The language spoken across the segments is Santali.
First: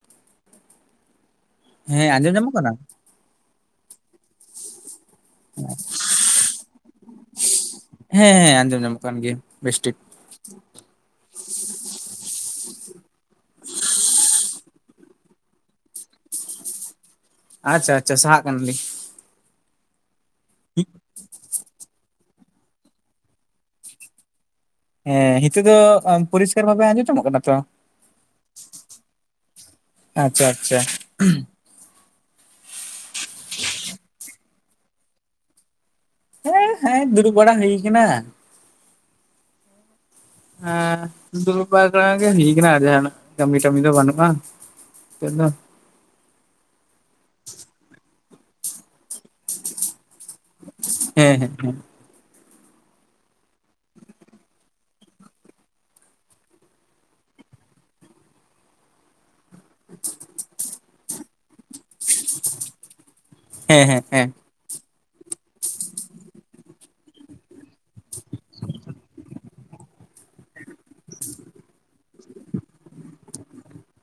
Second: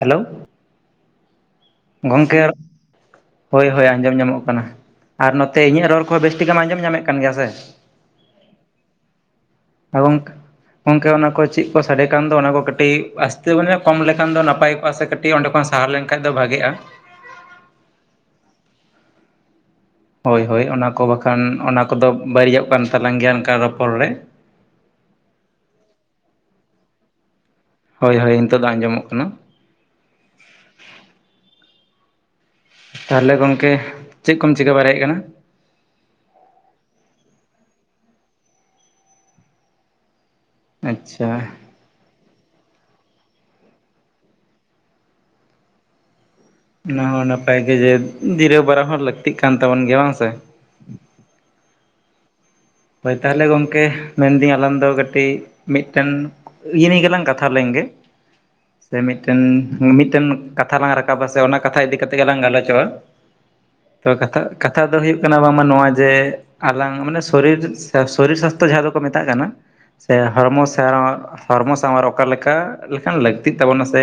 ᱦᱮᱞᱳ ᱦᱮᱸ [inaudible] ᱟᱸᱡᱚᱢ ᱜᱚᱝᱠᱮ ᱧᱟᱢᱚᱜ ᱠᱟᱱᱟ ᱾ ᱦᱳᱭ ᱦᱳᱭ ᱟᱸᱡᱚᱢ ᱧᱟᱢᱚᱜ ᱠᱟᱱᱟ ᱾ ᱟᱨ ᱱᱚᱛᱮ ᱤᱧᱟᱹᱜ ᱨᱚᱲ ᱠᱚᱦᱚᱸ ᱵᱮᱥ ᱴᱷᱤᱠᱮᱢ ᱟᱸᱡᱚᱢ ᱧᱟᱢᱮᱫ ᱠᱟᱱ ᱜᱮᱭᱟ ᱥᱮ? ᱦᱮᱸ ᱦᱮᱸ ᱟᱸᱡᱚᱢ ᱧᱟᱢᱚᱜ ᱠᱟᱱ ᱜᱮᱭᱟ ᱵᱮᱥ ᱴᱷᱤᱠ ᱾ ᱜᱚᱝ ᱜᱚᱝᱠᱮ ᱚᱱᱟ ᱠᱚ ᱪᱮᱫ ᱠᱚ ᱥᱟᱰᱮ ᱠᱟᱱ ᱫᱚ ᱚᱱᱟ ᱠᱚ ᱠᱟᱹᱴᱤᱡ ᱟᱥᱛᱮ ᱢᱟᱱᱮ ᱠᱚᱢ ᱞᱮᱠᱷᱟᱱ ᱫᱚ ᱱᱟᱯ ᱱᱟᱯᱟᱭ ᱠᱚᱜᱼᱟ ᱥᱮ ᱠᱟᱹᱴᱤᱡ ᱚᱸᱰᱮ ᱠᱷᱚᱱ ᱥᱟᱦᱟ ᱞᱮᱱᱠᱷᱟᱡ ᱫᱚ ᱵᱷᱟᱜᱤᱜᱼᱟ ᱾ ᱟᱪᱪᱷᱟ ᱟᱪᱪᱷᱟ ᱥᱟᱦᱟᱜ ᱠᱟᱱᱟᱞᱤᱧ᱾ ᱦᱳᱭ ᱦᱳᱭ ᱚᱱᱟᱠᱚ ᱵᱟᱠᱷᱟᱱ ᱚᱱᱟ ᱠᱚᱫᱚ ᱵᱟᱹᱲᱤᱡᱚᱜ ᱠᱟᱱ ᱛᱟᱞᱟᱝ ᱜᱤᱭᱟ ᱚᱱᱠᱟ ᱨᱚᱯᱚᱲ ᱨᱮ ᱦᱮᱸ ᱦᱤᱛᱚᱜ ᱫᱚ ᱯᱚᱨᱤᱥᱠᱟᱨ ᱵᱷᱟᱵᱮ ᱟᱸᱡᱚᱢ ᱧᱚᱢᱚᱜ ᱠᱟᱱᱟ ᱛᱚ ᱦᱳᱭ ᱦᱳᱭ ᱱᱤᱛᱳᱜ ᱫᱚ ᱟᱸᱡᱚᱢᱚᱜ ᱠᱟᱱᱟ᱾ ᱟᱪᱪᱷᱟ ᱟᱪᱪᱷᱟ ᱛᱟᱦᱞᱮ ᱜᱚᱢᱠᱮ ᱪᱮᱫ ᱠᱚᱢ ᱪᱤᱠᱟᱹ ᱵᱟᱨᱟᱭᱮᱫ ᱠᱟᱱᱟ ᱦᱮᱸ ᱦᱮᱸ ᱫᱩᱲᱩᱵ ᱵᱟᱲᱟ ᱦᱩᱭ ᱠᱟᱱᱟ᱾ ᱟᱪᱪᱷᱟ ᱮ ᱫᱩᱲᱩᱵ [unintelligible] ᱜᱮ ᱦᱤᱡ ᱠᱟᱱᱟ ᱠᱟᱹᱢᱤ ᱴᱟᱢᱤ ᱫᱚ ᱵᱟᱹᱱᱩᱜ-ᱟ [unintelligible] ᱚᱱᱟ ᱦᱚᱸ ᱱᱟᱯᱟᱭ ᱜᱮ ᱡᱮ ᱡᱤᱨᱟᱹᱣ ᱵᱟᱨᱟ ᱦᱚᱸ ᱞᱟᱹᱠᱛᱤᱜ ᱠᱟᱱ ᱛᱟᱵᱚᱱ ᱜᱮᱭᱟ ᱵᱟᱝ ᱥᱮ ᱦᱮᱸ ᱦᱮᱸ ᱦᱳᱭ ᱛᱟᱦᱚᱞᱮ ᱜᱚᱢᱠᱮ ᱢᱮᱱᱫᱤᱧ ᱟᱞᱟᱝ ᱫᱚ ᱠᱟᱹᱴᱤᱡ ᱢᱤᱫᱴᱟᱝ ᱤᱭᱟᱹ ᱱᱤᱭᱟᱹ ᱜᱮᱞᱟᱝ ᱠᱟᱛᱷᱟ ᱞᱮᱱ ᱜᱮ ᱥᱮ ᱢᱤᱫᱴᱟᱝ ᱢᱤᱫᱴᱟᱝ ᱠᱟᱛᱷᱟ ᱞᱟᱝ ᱨᱟᱠᱟᱵᱟ ᱥᱮ ᱚᱱᱟ ᱠᱟᱛᱷᱟ ᱤᱫᱤ ᱠᱟᱛᱮᱫ ᱜᱮᱞᱟᱝ ᱜᱟᱞᱚᱪᱚᱜ-ᱟ ᱦᱮᱸ ᱦᱮᱸ ᱦᱮᱸ ᱛᱚ ᱦᱮᱸ ᱠᱟᱛᱷᱟ ᱠᱟᱛᱷᱟ ᱫᱚ ᱦᱩᱭᱩᱜ ᱠᱟᱱᱟ ᱵᱟᱝᱢᱟ ᱱᱚᱣᱟ ᱡᱮ ᱟᱞᱟᱝ ᱢᱟᱱᱮ ᱥᱚᱨᱤᱨ ᱥᱚᱨᱤᱨ ᱥᱟᱥᱛᱷᱚ ᱡᱟᱦᱟᱸ ᱫᱚᱠᱚ ᱢᱮᱛᱟᱜ ᱠᱟᱱᱟ ᱥᱮ ᱦᱚᱲᱢᱚ ᱥᱟᱶ ᱦᱚᱲᱢᱚ ᱥᱟᱶᱟᱨ ᱚᱠᱟ ᱞᱮᱠᱟ ᱞᱮᱠᱟᱱ ᱞᱟᱹᱠᱛᱤᱜ ᱛᱟᱵᱚᱱᱟ ᱥᱮ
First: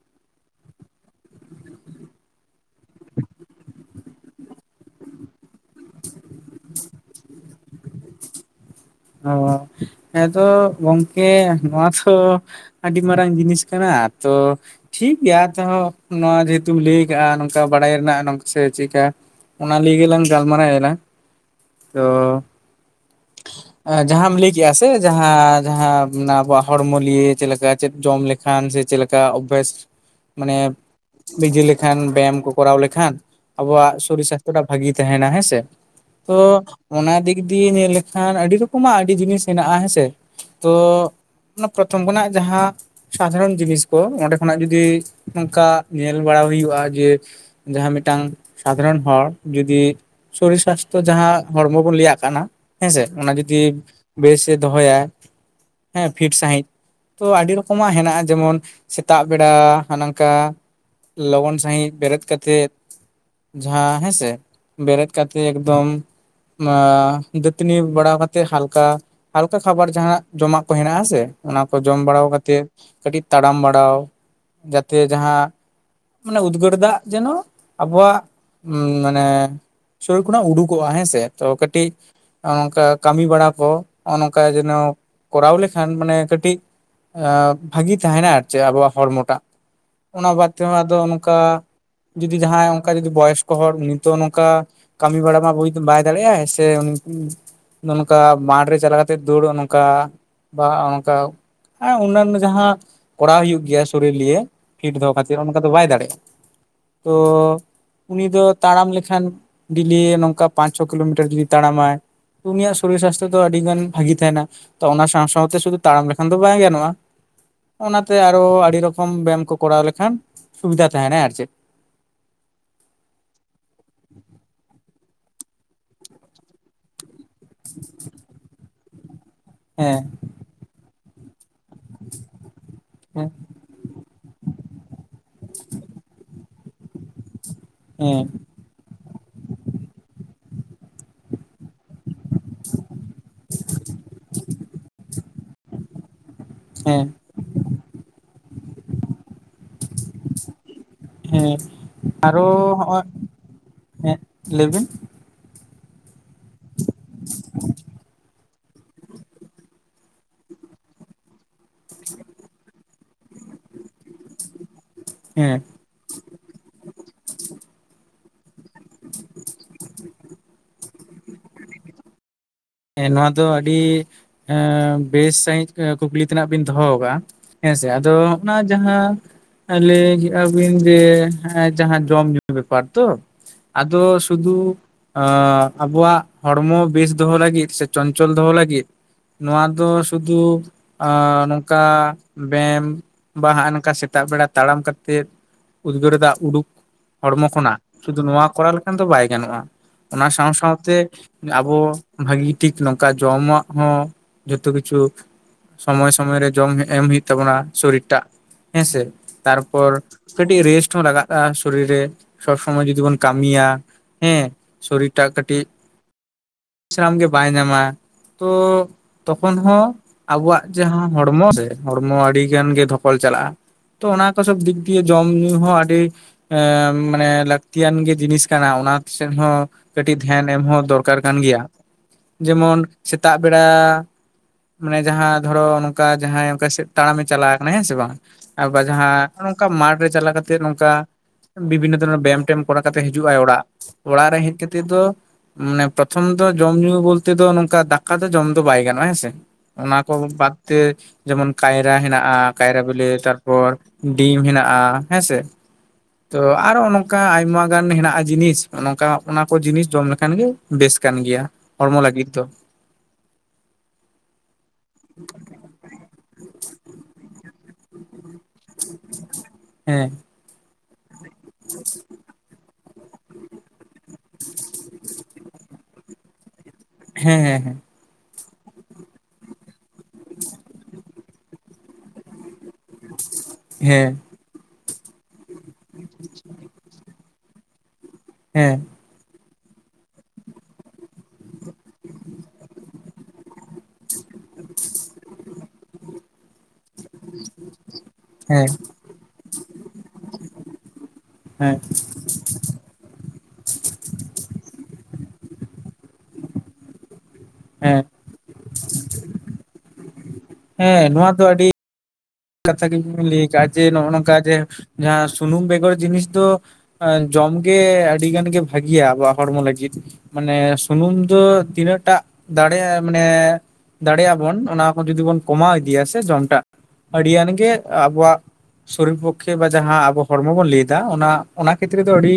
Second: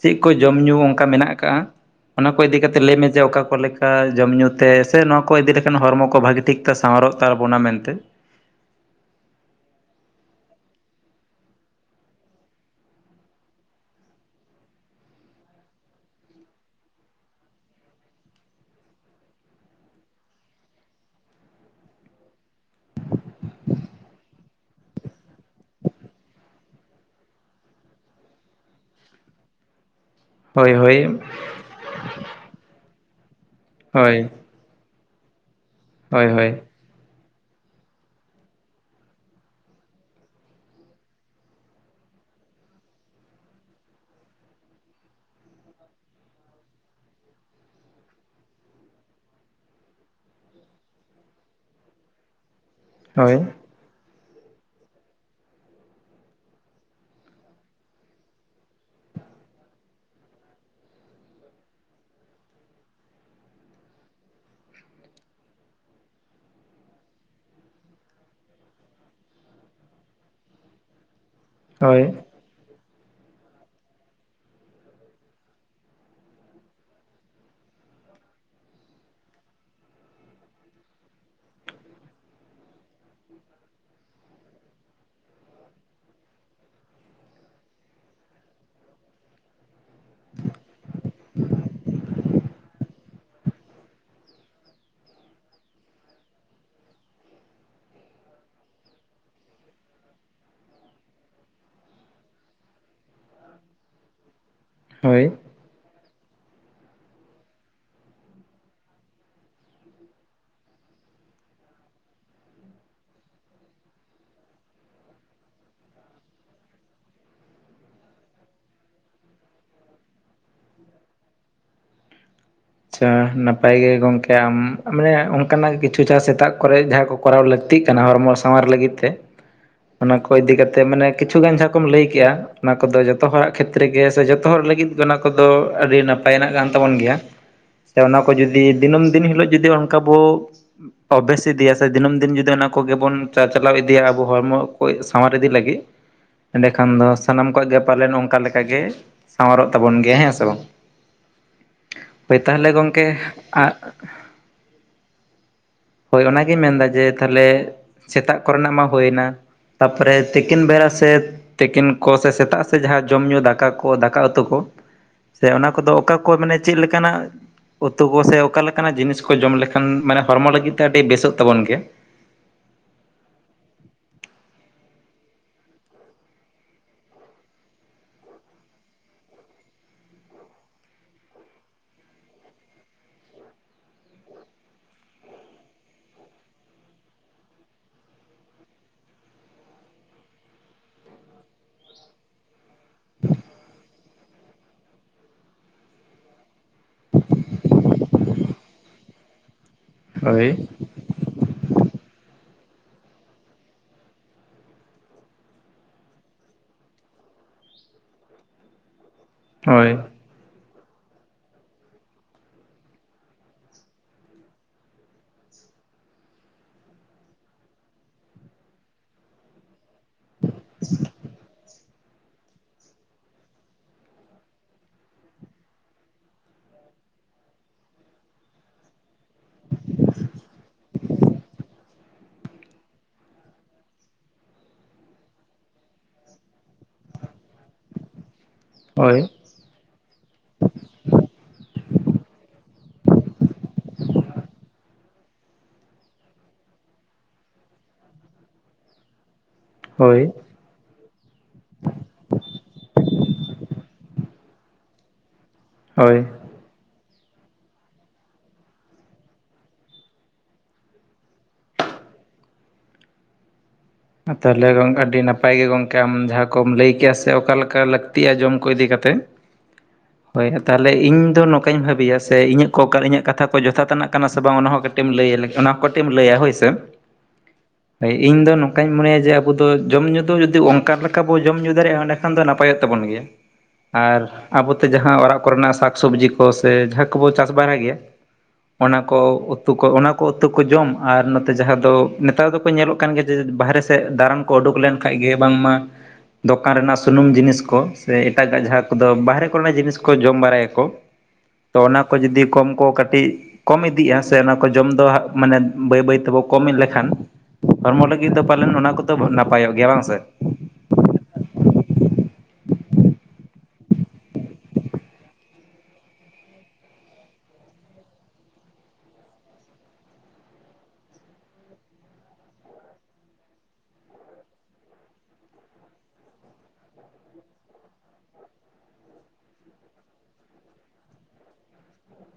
ᱪᱮᱫ ᱠᱚ ᱡᱚᱢ ᱧᱩ ᱚᱱᱠᱟ ᱢᱮᱱᱟᱜ ᱟᱠᱟᱜ-ᱟ ᱚᱱᱟ ᱠᱚ ᱤᱫᱤ ᱠᱟᱛᱮ ᱞᱟᱹᱭᱢᱮ ᱡᱮ ᱚᱠᱟ ᱠᱚ ᱞᱮᱠᱟ ᱡᱚᱢ ᱧᱩ ᱛᱮ ᱥᱮ ᱱᱚᱣᱟ ᱠᱚ ᱤᱫᱤ ᱞᱮᱠᱷᱟᱱ ᱦᱚᱲᱢᱚ ᱠᱚ ᱵᱷᱟᱜᱤ ᱴᱷᱤᱠ ᱛᱮ ᱥᱟᱶᱟᱨᱚᱜ ᱛᱟ ᱵᱚᱱᱟ ᱢᱮᱱᱛᱮ᱾ ᱚᱸ ᱦᱮᱸ ᱛᱚ ᱜᱚᱝᱠᱮ ᱱᱚᱣᱟ ᱛᱚ ᱟᱹᱰᱤ ᱢᱟᱨᱟᱝ ᱡᱤᱱᱤᱥ ᱠᱟᱱᱟ ᱛᱚ ᱴᱷᱤᱠ ᱜᱮᱭᱟ ᱛᱚ ᱱᱚᱣᱟ ᱡᱮᱦᱮᱛᱩᱢ ᱞᱟᱹᱭ ᱠᱟᱜ-ᱟ ᱱᱚᱝᱠᱟ ᱵᱟᱲᱟᱭ ᱨᱮᱱᱟᱜ ᱥᱮ ᱪᱮᱫᱠᱟ ᱚᱱᱟ ᱞᱟᱹᱭ ᱜᱮᱞᱟᱝ ᱜᱟᱞᱢᱟᱨᱟᱣ ᱮᱱᱟ ᱛᱚ ᱡᱟᱦᱟᱸᱢ ᱞᱟᱹᱭ ᱠᱮᱜ-ᱟ ᱥᱮ ᱡᱟᱦᱟᱸ ᱡᱟᱦᱟᱸ ᱟᱵᱚᱣᱟᱜ ᱦᱚᱲᱢᱚ ᱞᱤᱭᱮ ᱪᱮᱫᱠᱟ ᱪᱮᱫ ᱡᱚᱢ ᱞᱮᱠᱟ ᱠᱷᱟᱱ ᱥᱮ ᱪᱮᱫ ᱞᱮᱠᱟ ᱚᱵᱵᱷᱟᱥ [inaudible] ᱢᱟᱱᱮ ᱦᱳᱭ ᱵᱤᱡᱤ ᱞᱮᱠᱷᱟᱱ ᱵᱮᱭᱟᱢ ᱠᱚ ᱠᱚᱨᱟᱣ ᱞᱮᱠᱷᱟᱱ ᱟᱵᱚᱣᱟᱜ ᱥᱚᱨᱤᱨ ᱦᱳᱭ ᱥᱟᱥᱛᱷᱚ ᱛᱚᱲᱟ ᱵᱷᱟᱜᱤ ᱛᱟᱦᱮᱱᱟ ᱦᱮᱸᱥᱮ ᱦᱳᱭ ᱛᱚ ᱦᱳᱭ ᱚᱱᱟ ᱫᱤᱠ ᱫᱤᱭᱮ ᱧᱮᱞ ᱞᱮᱠᱷᱟᱱ ᱟᱹᱰᱤ ᱨᱚᱠᱚᱢ ᱠᱚᱢᱟ ᱟᱹᱰᱤ ᱡᱤᱱᱤᱥ ᱦᱮᱱᱟᱜ-ᱟ ᱦᱮᱸᱥᱮ ᱛᱚ ᱚᱱᱟ ᱯᱨᱚᱛᱷᱚᱢ ᱠᱷᱚᱱᱟᱜ ᱡᱟᱦᱟᱸ ᱥᱟᱫᱷᱟᱨᱚᱱ ᱡᱤᱱᱤᱥ ᱠᱚ ᱚᱸᱰᱮ ᱠᱷᱚᱱᱟᱜ ᱡᱩᱫᱤ ᱱᱚᱱᱠᱟ ᱧᱮᱞ ᱵᱟᱲᱟ ᱦᱩᱭᱩᱜ-ᱟ ᱡᱮ ᱡᱟᱦᱟᱸ ᱢᱤᱫᱴᱟᱝ ᱥᱟᱫᱷᱟᱨᱚᱱ ᱦᱚᱲ ᱡᱩᱫᱤ ᱥᱚᱨᱤᱨ ᱥᱟᱥᱛᱷᱚ ᱡᱟᱦᱟᱸ ᱦᱚᱲᱢᱚ ᱵᱚᱱ ᱞᱟᱹᱭᱟᱜ ᱠᱟᱱᱟ ᱦᱮᱸᱥᱮ ᱚᱱᱟ ᱦᱳᱭ ᱡᱩᱫᱤ ᱵᱮᱥᱮ ᱫᱚᱦᱚᱭᱟ ᱦᱮᱸ ᱯᱷᱤᱴ ᱥᱟᱹᱦᱤᱡ ᱛᱚ ᱟᱹᱰᱤ ᱨᱚᱠᱚᱢᱟᱜ ᱦᱮᱱᱟᱜ-ᱟ ᱡᱮᱢᱚᱱ ᱥᱮᱛᱟᱜ ᱵᱮᱲᱟ ᱦᱟᱱᱟᱝᱠᱟ ᱞᱚᱜᱚᱱ ᱥᱟᱹᱦᱤᱡ ᱵᱮᱨᱮᱫ ᱠᱟᱛᱮᱫ ᱡᱟᱦᱟᱸ ᱦᱮᱸᱥᱮ ᱵᱮᱨᱮᱫ ᱠᱟᱛᱮᱫ ᱮᱠᱫᱚᱢ ᱱᱚᱣᱟ ᱫᱟᱹᱛᱟᱹᱱᱤ ᱵᱟᱲᱟ ᱠᱟᱛᱮ ᱛᱮ ᱦᱟᱞᱠᱟ ᱦᱟᱞᱠᱟ ᱠᱷᱟᱵᱟᱨ ᱡᱟᱦᱟᱸ ᱡᱚᱢᱟᱜ ᱠᱚ ᱦᱮᱱᱟᱜ ᱟᱥᱮ ᱚᱱᱟ ᱠᱚ ᱡᱚᱢ ᱦᱳᱭ ᱵᱟᱲᱟ ᱠᱟᱛᱮ ᱛᱮ ᱠᱟᱹᱴᱤᱡ ᱛᱟᱲᱟᱢ ᱵᱟᱲᱟᱣ ᱡᱟᱛᱮ ᱡᱟᱦᱟᱸ ᱢᱟᱱᱮ ᱩᱫᱽᱜᱟᱹᱨ ᱫᱟᱜ ᱡᱮᱱᱚ ᱟᱵᱚᱣᱟᱜ ᱢᱟᱱᱮ ᱥᱚᱨᱤᱨ ᱠᱷᱚᱱᱟᱜ ᱩᱰᱩᱠᱚᱜ-ᱟ ᱦᱮᱸᱥᱮ ᱛᱚ ᱠᱟᱹᱴᱤᱡ ᱱᱚᱝᱠᱟ ᱠᱟᱹᱢᱤ ᱵᱟᱲᱟ ᱠᱚ ᱚᱱᱠᱟ ᱡᱮᱱᱚ ᱠᱚᱨᱟᱣ ᱞᱮᱠᱷᱟᱱ ᱢᱟᱱᱮ ᱠᱟᱹᱴᱤᱡ ᱵᱷᱟᱹᱜᱤ ᱛᱟᱦᱮᱱᱟ ᱟᱨ ᱪᱮᱫ ᱟᱵᱚᱣᱟᱜ ᱦᱚᱲᱢᱚᱴᱟᱜ ᱚᱱᱟ ᱵᱟᱫ ᱛᱮᱦᱚᱸ ᱟᱫᱚ ᱚᱱᱠᱟ ᱡᱩᱫᱤ ᱡᱟᱦᱟᱸᱭ ᱚᱱᱠᱟ ᱡᱩᱫᱤ ᱵᱚᱭᱚᱥᱠᱚ ᱦᱚᱲ ᱩᱱᱤᱛᱚ ᱱᱚᱝᱠᱟ ᱠᱟᱹᱢᱤ ᱵᱟᱲᱟ ᱢᱟ ᱵᱩᱡ ᱫᱤᱧ ᱵᱟᱭ ᱫᱟᱲᱮᱭᱟᱜᱼᱟ ᱥᱮ ᱱᱚᱱᱠᱟ ᱢᱟᱴᱷᱨᱮ ᱪᱟᱞᱟᱣ ᱠᱟᱛᱮᱜ ᱫᱩᱲᱩᱵ ᱱᱚᱝᱠᱟ ᱵᱟ ᱚᱱᱠᱟ, ᱦᱮᱸ ᱚᱱᱱᱟᱱᱚ ᱡᱟᱦᱟᱸ ᱠᱚᱨᱟᱣ ᱦᱩᱭᱩᱜ ᱜᱮᱭᱟ ᱥᱚᱨᱤᱨ ᱞᱤᱭᱮ ᱯᱷᱤᱴ ᱫᱚᱦᱚ ᱦᱳᱭ ᱠᱷᱟᱹᱛᱤᱨ ᱚᱱᱟ ᱟᱫᱚ ᱫᱚ ᱵᱟᱭ ᱫᱟᱲᱮᱭᱟᱜᱼᱟ ᱛᱚᱻ ᱩᱱᱤ ᱫᱚ ᱛᱟᱲᱟᱢ ᱞᱮᱠᱷᱟᱱ ᱰᱮᱞᱤ ᱱᱚᱝᱠᱟ ᱯᱟᱸᱪ ᱪᱷᱚ ᱠᱤᱞᱳᱢᱤᱴᱟᱨ ᱡᱫᱤᱭ ᱛᱟᱲᱟᱢᱟᱭ ᱩᱱᱤᱭᱟᱜ ᱥᱚᱨᱤᱨ ᱥᱟᱥᱛᱷᱚ ᱫᱚ ᱟᱹᱰᱤ ᱜᱟᱱ ᱵᱷᱟᱜᱤ ᱛᱟᱦᱮᱸᱱᱟ᱾ ᱛᱚ ᱚᱱᱟ ᱥᱟᱶ ᱥᱟᱶᱶᱛᱮ ᱥᱩᱫᱷᱩ ᱛᱟᱲᱟᱢ ᱞᱮᱠᱷᱟᱱ ᱫᱚ ᱵᱟᱭ ᱜᱟᱱᱚᱜᱼᱟ ᱚᱱᱟᱛᱮ ᱟᱨᱚ ᱟᱹᱰᱤ ᱨᱚᱠᱚᱢ ᱵᱮᱭᱟᱢ ᱠᱚ ᱠᱚᱨᱟᱣ ᱞᱮᱠᱷᱟᱱ ᱥᱩᱵᱤᱫᱷᱟ ᱛᱟᱦᱮᱱᱟ᱾ ᱟᱨ ᱪᱮᱫ? ᱟᱪᱪᱷᱟ ᱱᱟᱯᱟᱭ ᱜᱮ ᱜᱚᱝᱠᱮ ᱟᱢ ᱢᱟᱱᱮ ᱚᱱᱠᱟᱱᱟᱜ ᱠᱤᱪᱷᱩ ᱪᱟᱥ ᱥᱮᱛᱟᱜ ᱠᱚᱨᱮ ᱡᱟᱦᱟᱸᱭ ᱠᱚ ᱠᱚᱨᱟᱣ ᱞᱟᱹᱠᱛᱤᱜ ᱠᱟᱱᱟ ᱦᱚᱨᱢᱚ ᱥᱟᱶᱟᱨ ᱞᱟᱹᱜᱤᱫ ᱛᱮ ᱦᱮᱸ, ᱚᱱᱟ ᱠᱚ ᱤᱫᱤ ᱠᱟᱛᱮ ᱢᱟᱱᱮ ᱠᱤᱪᱷᱩ ᱜᱟᱱ ᱡᱟᱦᱟᱸ ᱠᱚᱢ ᱞᱟᱹᱭ ᱠᱮᱜ-ᱟ᱾ ᱚᱱᱟ ᱠᱚᱫᱚ ᱡᱚᱛᱚ ᱦᱮᱸ ᱦᱚᱲᱟᱜ ᱠᱷᱮᱛ ᱠᱷᱮᱛ ᱨᱮᱜᱮ ᱥᱮ ᱡᱚᱛᱚ ᱦᱚᱲ ᱞᱟᱹᱜᱤᱫ ᱜᱮ ᱚᱱᱟ ᱠᱚᱫᱚ ᱟᱹᱰᱤ ᱱᱟᱯᱟᱭᱱᱟᱜ ᱠᱟᱱ ᱛᱟᱵᱚᱱ ᱜᱮᱭᱟ, ᱥᱮ ᱚᱱᱟ ᱦᱮᱸ ᱠᱚ ᱡᱩᱫᱤ ᱫᱤᱱᱟᱹᱢ ᱫᱤᱱ ᱦᱤᱞᱳᱜ ᱡᱩᱫᱤ ᱚᱱᱠᱟ ᱵᱚ ᱚᱵᱷᱮᱥ ᱤᱫᱤᱭᱟ ᱥᱮ ᱫᱤᱱᱟᱹᱢ ᱫᱤᱱ ᱡᱩᱫᱤ ᱚᱱᱟ ᱠᱚᱜᱮᱵᱚᱱ ᱪᱟᱪᱞᱟᱣ ᱤᱫᱤᱭᱟ ᱟᱵᱚ ᱦᱚᱲᱢᱚ ᱠᱚ ᱥᱟᱶᱟᱨ ᱤᱫᱤ ᱞᱟᱹᱜᱤᱫ ᱮᱸᱰᱮᱠᱷᱟᱱ ᱦᱮᱸ ᱫᱚ ᱥᱟᱱᱟᱢ ᱠᱚᱣᱟᱜ ᱜᱮ ᱯᱟᱞᱮᱱ ᱱᱚᱝᱠᱟ ᱞᱮᱠᱟ ᱜᱮ ᱥᱟᱶᱟᱨᱚᱜ ᱛᱟᱵᱚᱱ ᱜᱮᱭᱟ, ᱦᱮᱸ ᱥᱮ ᱵᱟᱝ? ᱦᱮᱸ ᱦᱳᱭ ᱟᱨᱚ ᱛᱟᱦᱚᱞᱮ ᱦᱚᱸᱚᱭ, ᱜᱚᱢᱠᱮ ᱦᱮᱸ ᱞᱟᱹᱭᱵᱤᱱ? ᱦᱳᱭ ᱚᱱᱟᱜᱤᱧ ᱢᱮᱱᱫᱟ ᱡᱮ ᱛᱟᱦᱞᱮ ᱥᱮᱛᱟᱜ ᱠᱚᱨᱮᱱᱟᱜ ᱢᱟ ᱦᱩᱭᱱᱟ, ᱛᱟᱨᱯᱚᱨᱮ ᱛᱤᱠᱤᱱ ᱵᱮᱨᱟ ᱥᱮᱫ, ᱛᱤᱠᱤᱱ ᱠᱚ ᱥᱮ ᱥᱮᱛᱟᱜ ᱥᱮ ᱡᱟᱦᱟᱸ ᱡᱚᱢ ᱧᱩ ᱫᱟᱠᱟ ᱠᱚ, ᱫᱟᱠᱟ ᱩᱛᱩ ᱠᱚ ᱥᱮ ᱦᱮᱸ ᱚᱱᱟ ᱠᱚᱫᱚ ᱚᱠᱟ ᱠᱚ ᱢᱟᱱᱮ ᱪᱮᱫ ᱞᱮᱠᱟᱱᱟᱜ ᱩᱛᱩ ᱠᱚ ᱥᱮ ᱚᱠᱟ ᱞᱮᱠᱟᱱᱟᱜ ᱡᱤᱱᱤᱥ ᱠᱚ ᱡᱚᱢ ᱞᱮᱠᱷᱟᱱ ᱢᱟᱱᱮ ᱦᱚᱲᱢᱚ ᱞᱟᱹᱜᱤᱫ ᱛᱮ ᱟᱹᱰᱤ ᱵᱮᱥᱚᱜ ᱛᱟᱵᱚᱱ ᱜᱮ᱾ ᱦᱮᱸ ᱱᱚᱣᱟ ᱫᱚ ᱟᱹᱰᱤ ᱵᱮᱥ ᱥᱟᱹᱦᱤᱡ ᱠᱩᱠᱞᱤ ᱛᱮᱱᱟᱜ ᱵᱤᱱ ᱫᱚᱦᱚ ᱟᱠᱟᱫᱟ ᱦᱮᱸ ᱥᱮ ᱟᱫᱚ ᱚᱱᱟ ᱡᱟᱦᱟᱸ ᱞᱟᱹᱭ ᱠᱮᱜᱼᱟᱵᱤᱱ ᱡᱮ ᱡᱟᱦᱟᱸ ᱡᱚᱢ ᱧᱩᱩ ᱵᱮᱯᱟᱨ ᱛᱚ ᱟᱫᱚ ᱥᱩᱫᱷᱩ ᱟᱵᱚᱣᱟᱜ ᱦᱚᱲᱢᱚ ᱵᱮᱥ ᱫᱚᱦᱚ ᱞᱟᱹᱜᱤᱫ, ᱥᱮ ᱪᱚᱧᱪᱚᱞ ᱫᱚᱦᱚ ᱞᱟᱹᱜᱤᱫ ᱱᱚᱣᱟ ᱫᱚ ᱥᱩᱫᱩ ᱱᱚᱝᱠᱟ ᱵᱮᱭᱟᱢ, ᱵᱟ ᱦᱟᱸᱜᱼᱟ ᱱᱚᱝᱠᱟ ᱥᱮᱛᱟᱜ ᱵᱮᱲᱟ ᱛᱟᱲᱟᱢ ᱠᱟᱛᱮᱫ ᱩᱫᱽᱜᱟᱹᱨ ᱫᱟᱜ ᱩᱰᱩᱠ ᱦᱚᱲᱢᱚ ᱠᱷᱚᱱᱟᱜ ᱥᱩᱫᱷᱩ ᱱᱚᱣᱟ ᱠᱚᱨᱟᱣ ᱞᱮᱠᱷᱟᱱ ᱫᱚ ᱵᱟᱭ ᱜᱟᱱᱚᱜᱼᱟ, ᱚᱱᱟ ᱦᱳᱭ ᱥᱟᱶ ᱥᱟᱶᱛᱮ ᱟᱵᱚ ᱵᱷᱟᱹᱜᱤ ᱴᱷᱤᱠ ᱱᱚᱝᱠᱟ ᱡᱚᱢᱟᱜ ᱦᱚᱸ ᱡᱷᱚᱛᱚ ᱠᱤᱪᱷᱩ, ᱥᱚᱢᱚᱭ ᱥᱚᱢᱚᱭ ᱨᱮ ᱡᱚᱢ ᱮᱢ ᱦᱩᱭᱩᱜ ᱛᱟᱵᱚᱱᱟ ᱥᱚᱨᱤᱨ ᱴᱟᱜ ᱦᱮᱸᱥᱮ᱾ ᱦᱳᱭ ᱛᱟᱨᱯᱚᱨ ᱠᱟᱹᱴᱤᱡ ᱨᱮᱥᱴ ᱦᱚᱸ ᱞᱟᱜᱟᱜᱼᱟ ᱥᱚᱨᱤᱨ ᱨᱮ ᱥᱚᱵ ᱥᱚᱢᱚᱭ ᱡᱩᱫᱤᱵᱚᱱ ᱠᱟᱹᱢᱤᱭᱟ, ᱦᱮᱸ ᱥᱚᱨᱤᱨᱴᱟᱜ ᱠᱟᱹᱴᱤᱡ ᱥᱟᱱᱟᱢ ᱜᱮ ᱵᱟᱭ ᱧᱟᱢᱟ ᱛᱚ ᱛᱚᱠᱷᱚᱱ ᱦᱚᱸ ᱟᱵᱚᱣᱟᱜ ᱡᱟᱦᱟᱸ ᱦᱚᱲᱢᱚ ᱨᱮ ᱦᱚᱲᱢᱚ ᱟᱹᱰᱤ ᱜᱟᱱ ᱜᱮ ᱫᱷᱚᱠᱚᱞ ᱪᱟᱞᱟᱜᱼᱟ ᱛᱚ ᱚᱱᱟ ᱠᱚ ᱥᱚᱵ ᱫᱤᱠ ᱫᱤᱭᱮ ᱡᱚᱢ ᱧᱩ ᱦᱚᱸ ᱟᱹᱰᱤ ᱮᱸ ᱢᱟᱱᱮ ᱞᱟᱹᱠᱛᱤᱭᱟᱱ ᱜᱮ ᱡᱤᱱᱤᱥ ᱠᱟᱱᱟ ᱚᱱᱟ ᱥᱮᱫ ᱦᱚᱸ ᱠᱟᱹᱴᱤᱡ ᱫᱷᱮᱭᱟᱱ ᱮᱢ ᱦᱚᱸ ᱫᱚᱨᱠᱟᱨ ᱠᱟᱱ ᱜᱮᱭᱟ᱾ ᱡᱮᱢᱚᱱ ᱥᱮᱛᱟᱜ ᱵᱮᱲᱟ ᱢᱟᱱᱮ ᱡᱟᱦᱟᱸ ᱫᱷᱚᱨᱚ ᱱᱚᱝᱠᱟ ᱡᱟᱦᱟᱸᱭ ᱚᱱᱠᱟ ᱛᱟᱲᱟᱢᱮ ᱪᱟᱞᱟᱣ ᱟᱠᱟᱱᱟ, ᱦᱮᱸ ᱥᱮ ᱵᱟᱝ? ᱟᱵᱟᱨ ᱡᱟᱦᱟᱸ ᱦᱳᱭ ᱱᱚᱝᱠᱟ ᱢᱟᱴᱷ ᱨᱮ ᱪᱟᱞᱟᱣ ᱠᱟᱛᱮᱫ ᱱᱚᱝᱠᱟ ᱵᱤᱵᱷᱤᱱᱱᱚ ᱫᱷᱚᱨᱚᱱ ᱵᱮᱭᱟᱢ ᱴᱮᱭᱟᱢ ᱠᱚᱨᱟᱣ ᱠᱟᱛᱮ ᱦᱤᱡᱩᱜ ᱟᱭ ᱚᱲᱟᱜ, ᱚᱲᱟᱜ ᱨᱮ ᱦᱮᱡ ᱠᱟᱛᱮᱫ ᱫᱚ ᱢᱟᱱᱮ ᱯᱨᱚᱛᱷᱚᱢ ᱛᱚ ᱡᱚᱢ ᱧᱩ ᱵᱳᱞᱛᱮ ᱫᱚ ᱱᱚᱝᱠᱟ ᱫᱟᱠᱟ ᱫᱚ ᱡᱚᱢ ᱫᱚ ᱵᱟᱭ ᱜᱟᱱᱚᱜᱼᱟ ᱦᱮᱸᱥᱮ, ᱚᱱᱟ ᱠᱚ ᱦᱳᱭ ᱵᱟᱫ ᱛᱮ ᱡᱮᱢᱚᱱ ᱠᱟᱭᱨᱟ ᱦᱮᱱᱟᱜᱼᱟ, ᱠᱟᱭᱨᱟ ᱵᱤᱞᱤ ᱛᱟᱨᱯᱚᱨ ᱰᱤᱢ ᱦᱮᱱᱟᱜᱼᱟ, ᱦᱮᱸ ᱥᱮ ᱦᱳᱭ᱾ ᱛᱚ ᱟᱨᱚ ᱱᱚᱝᱠᱟ ᱟᱭᱢᱟ ᱜᱟᱱ ᱦᱮᱱᱟᱜ-ᱟ ᱡᱤᱱᱤᱥ ᱱᱚᱝᱠᱟ ᱚᱱᱟ ᱠᱚ ᱡᱤᱱᱤᱥ ᱡᱚᱢ ᱞᱮᱠᱷᱟᱱ ᱜᱮ ᱵᱮᱥ ᱠᱟᱱ ᱜᱮᱭᱟ ᱦᱚᱲᱢᱚ ᱞᱟᱹᱜᱤᱫ ᱫᱚ᱾ ᱛᱟᱦᱚᱞᱮ ᱜᱚᱝᱠᱮ ᱟᱹᱰᱤ ᱱᱟᱯᱟᱭ ᱜᱮ ᱜᱚᱝᱠᱮ ᱟᱢ ᱡᱟᱦᱟᱸ ᱠᱚᱢ ᱞᱟᱹᱭ ᱠᱮᱭᱟ ᱥᱮ ᱚᱠᱟ ᱞᱮᱠᱟ ᱞᱟᱠᱛᱤᱭᱟ ᱡᱚᱢ ᱠᱚ ᱤᱫᱤ ᱠᱟᱛᱮ ᱦᱮᱸ ᱦᱳᱭ ᱛᱟᱦᱚᱞᱮ ᱤᱧ ᱫᱚ ᱱᱚᱝᱠᱟᱧ ᱵᱷᱟᱹᱵᱤᱭᱟ ᱥᱮ ᱤᱧᱟᱹᱜ ᱠᱚ ᱤᱧᱟᱹᱜ ᱠᱟᱛᱷᱟ ᱠᱚ ᱡᱚᱛᱷᱟᱛᱱᱟᱜ ᱠᱟᱱᱟ ᱥᱮ ᱵᱟᱝ ᱚᱱᱟ ᱦᱚᱸ ᱠᱟᱹᱴᱤᱡ ᱮᱢ ᱞᱟᱹᱭᱟ ᱚᱱᱟ ᱦᱚᱸ ᱠᱟᱹᱴᱤᱡ ᱮᱢ ᱞᱟᱹᱭᱟ ᱦᱳᱭ ᱥᱮ᱾ ᱦᱮᱸ ᱦᱮᱸ ᱦᱮᱸ᱾ ᱦᱳᱭ ᱤᱧ ᱫᱚ ᱱᱚᱝ ᱠᱟᱧ ᱢᱚᱱᱮᱭᱟ ᱡᱮ ᱟᱵᱚ ᱫᱚ ᱡᱚᱢ ᱧᱩ ᱫᱚ ᱡᱩᱫᱤ ᱚᱱᱠᱟ ᱞᱮᱠᱟ ᱵᱚ ᱡᱚᱢ ᱧᱩ ᱫᱟᱲᱮᱭᱟᱜ-ᱟ ᱮᱸᱰᱮᱠᱷᱟᱱ ᱫᱚ ᱱᱟᱯᱟᱭ-ᱚᱜ ᱛᱟᱵᱚᱱ ᱜᱮᱭᱟ᱾ ᱦᱮᱸ ᱟᱨ ᱟᱵᱚ ᱛᱮ ᱡᱟᱦᱟᱸ ᱚᱲᱟᱜ ᱠᱚᱨᱮᱱᱟᱜ ᱥᱟᱠ-ᱥᱚᱵᱡᱤ ᱠᱚ ᱥᱮ ᱡᱟᱦᱟᱸ ᱠᱚᱵᱚ ᱪᱟᱥ ᱵᱟᱲᱟᱭ ᱜᱮᱭᱟ, ᱦᱮᱸ᱾ ᱚᱱᱟ ᱠᱚ ᱩᱛᱩ ᱠᱚ ᱚᱱᱟ ᱠᱚ ᱩᱛᱩ ᱠᱚ ᱡᱚᱢ ᱟᱨ ᱱᱚᱛᱮ ᱡᱟᱦᱟᱸ ᱫᱚ ᱱᱮᱛᱟᱨ ᱫᱚᱠᱚ ᱧᱮᱞᱚᱜ ᱠᱟᱱ ᱜᱮᱭᱟ ᱡᱮ ᱵᱟᱦᱨᱮ ᱥᱮᱫ ᱫᱟᱲᱟᱱ ᱠᱚ ᱩᱰᱩᱠ ᱞᱮᱱ ᱠᱷᱟᱡ ᱜᱮ ᱵᱟᱝᱢᱟ ᱫᱚᱠᱟᱱ ᱨᱮᱱᱟᱜ ᱥᱩᱱᱩᱢ ᱡᱤᱱᱤᱥ ᱠᱚ ᱥᱮ ᱮᱴᱟᱜᱟᱜ ᱦᱮᱸ ᱡᱟᱦᱟᱸ ᱠᱚᱫᱚ ᱵᱟᱦᱨᱮ ᱠᱚᱨᱮᱱᱟᱜ ᱡᱤᱱᱤᱥ ᱠᱚ ᱡᱚᱢ ᱵᱟᱲᱟᱭᱟ ᱠᱚ, ᱦᱮᱸ᱾ ᱛᱚ ᱚᱱᱟ ᱠᱚ ᱡᱩᱫᱤ ᱠᱚᱢ ᱠᱚ ᱠᱟᱹᱴᱤᱡ ᱠᱚᱢ ᱤᱫᱤᱜ-ᱟ ᱥᱮ ᱚᱱᱟ ᱠᱚ ᱡᱚᱢ ᱫᱚ ᱦᱟᱸᱜ ᱢᱟᱱᱮ ᱵᱟᱹᱭ ᱵᱟᱹᱭ ᱛᱮᱵᱚᱱ ᱠᱚᱢ ᱞᱮᱠᱷᱟᱱ ᱦᱮᱸ ᱦᱚᱲᱢᱚ ᱞᱟᱹᱜᱤᱫ ᱫᱚ ᱯᱟᱞᱮᱱ ᱚᱱᱟ ᱠᱚᱫᱚ ᱱᱟᱯᱟᱭᱚᱜ ᱜᱮᱭᱟ ᱵᱟᱝ ᱥᱮ? ᱦᱮᱸ ᱱᱚᱣᱟ ᱫᱚ ᱟᱹᱰᱤ ᱠᱟᱛᱷᱟ ᱜᱮᱵᱤᱱ ᱞᱟᱹᱭ ᱠᱟᱜ ᱡᱮ ᱱᱚᱜ-ᱚ ᱱᱚᱝᱠᱟ ᱡᱮ ᱡᱟᱦᱟᱸ ᱥᱩᱱᱩᱢ ᱵᱮᱜᱚᱨ ᱡᱤᱱᱤᱥ ᱫᱚ ᱡᱚᱢ ᱜᱮ ᱟᱹᱰᱤ ᱜᱟᱱ ᱜᱮ ᱵᱷᱟᱜᱤᱭᱟ ᱟᱵᱚᱣᱟᱜ ᱦᱚᱲᱢᱚ ᱞᱟᱹᱜᱤᱫ᱾ ᱢᱟᱱᱮ ᱥᱩᱱᱩᱢ ᱫᱚ ᱛᱤᱱᱟᱹᱜ ᱴᱟᱜ ᱫᱟᱲᱮᱭᱟᱜᱼᱟ ᱢᱟᱱᱮ ᱫᱟᱲᱮᱭᱟᱜ ᱟᱵᱚᱱ ᱚᱱᱟ ᱠᱚ ᱡᱩᱫᱤ ᱵᱚᱱ ᱠᱚᱢᱟᱣ ᱤᱫᱤᱭᱟ ᱥᱮ ᱡᱚᱢᱴᱟᱜ ᱟᱹᱰᱤᱭᱟᱱ ᱜᱮ ᱟᱵᱚᱣᱟᱜ ᱥᱚᱨᱤᱨ ᱯᱚᱠᱠᱷᱮ ᱵᱟ ᱡᱟᱦᱟᱸ ᱟᱵᱚ ᱦᱚᱲᱢᱚ ᱵᱚᱱ ᱞᱟᱹᱭ ᱫᱟ, ᱚᱱᱟ ᱚᱱᱟ ᱠᱷᱮᱛᱨᱮ ᱫᱚ ᱟᱹᱰᱤ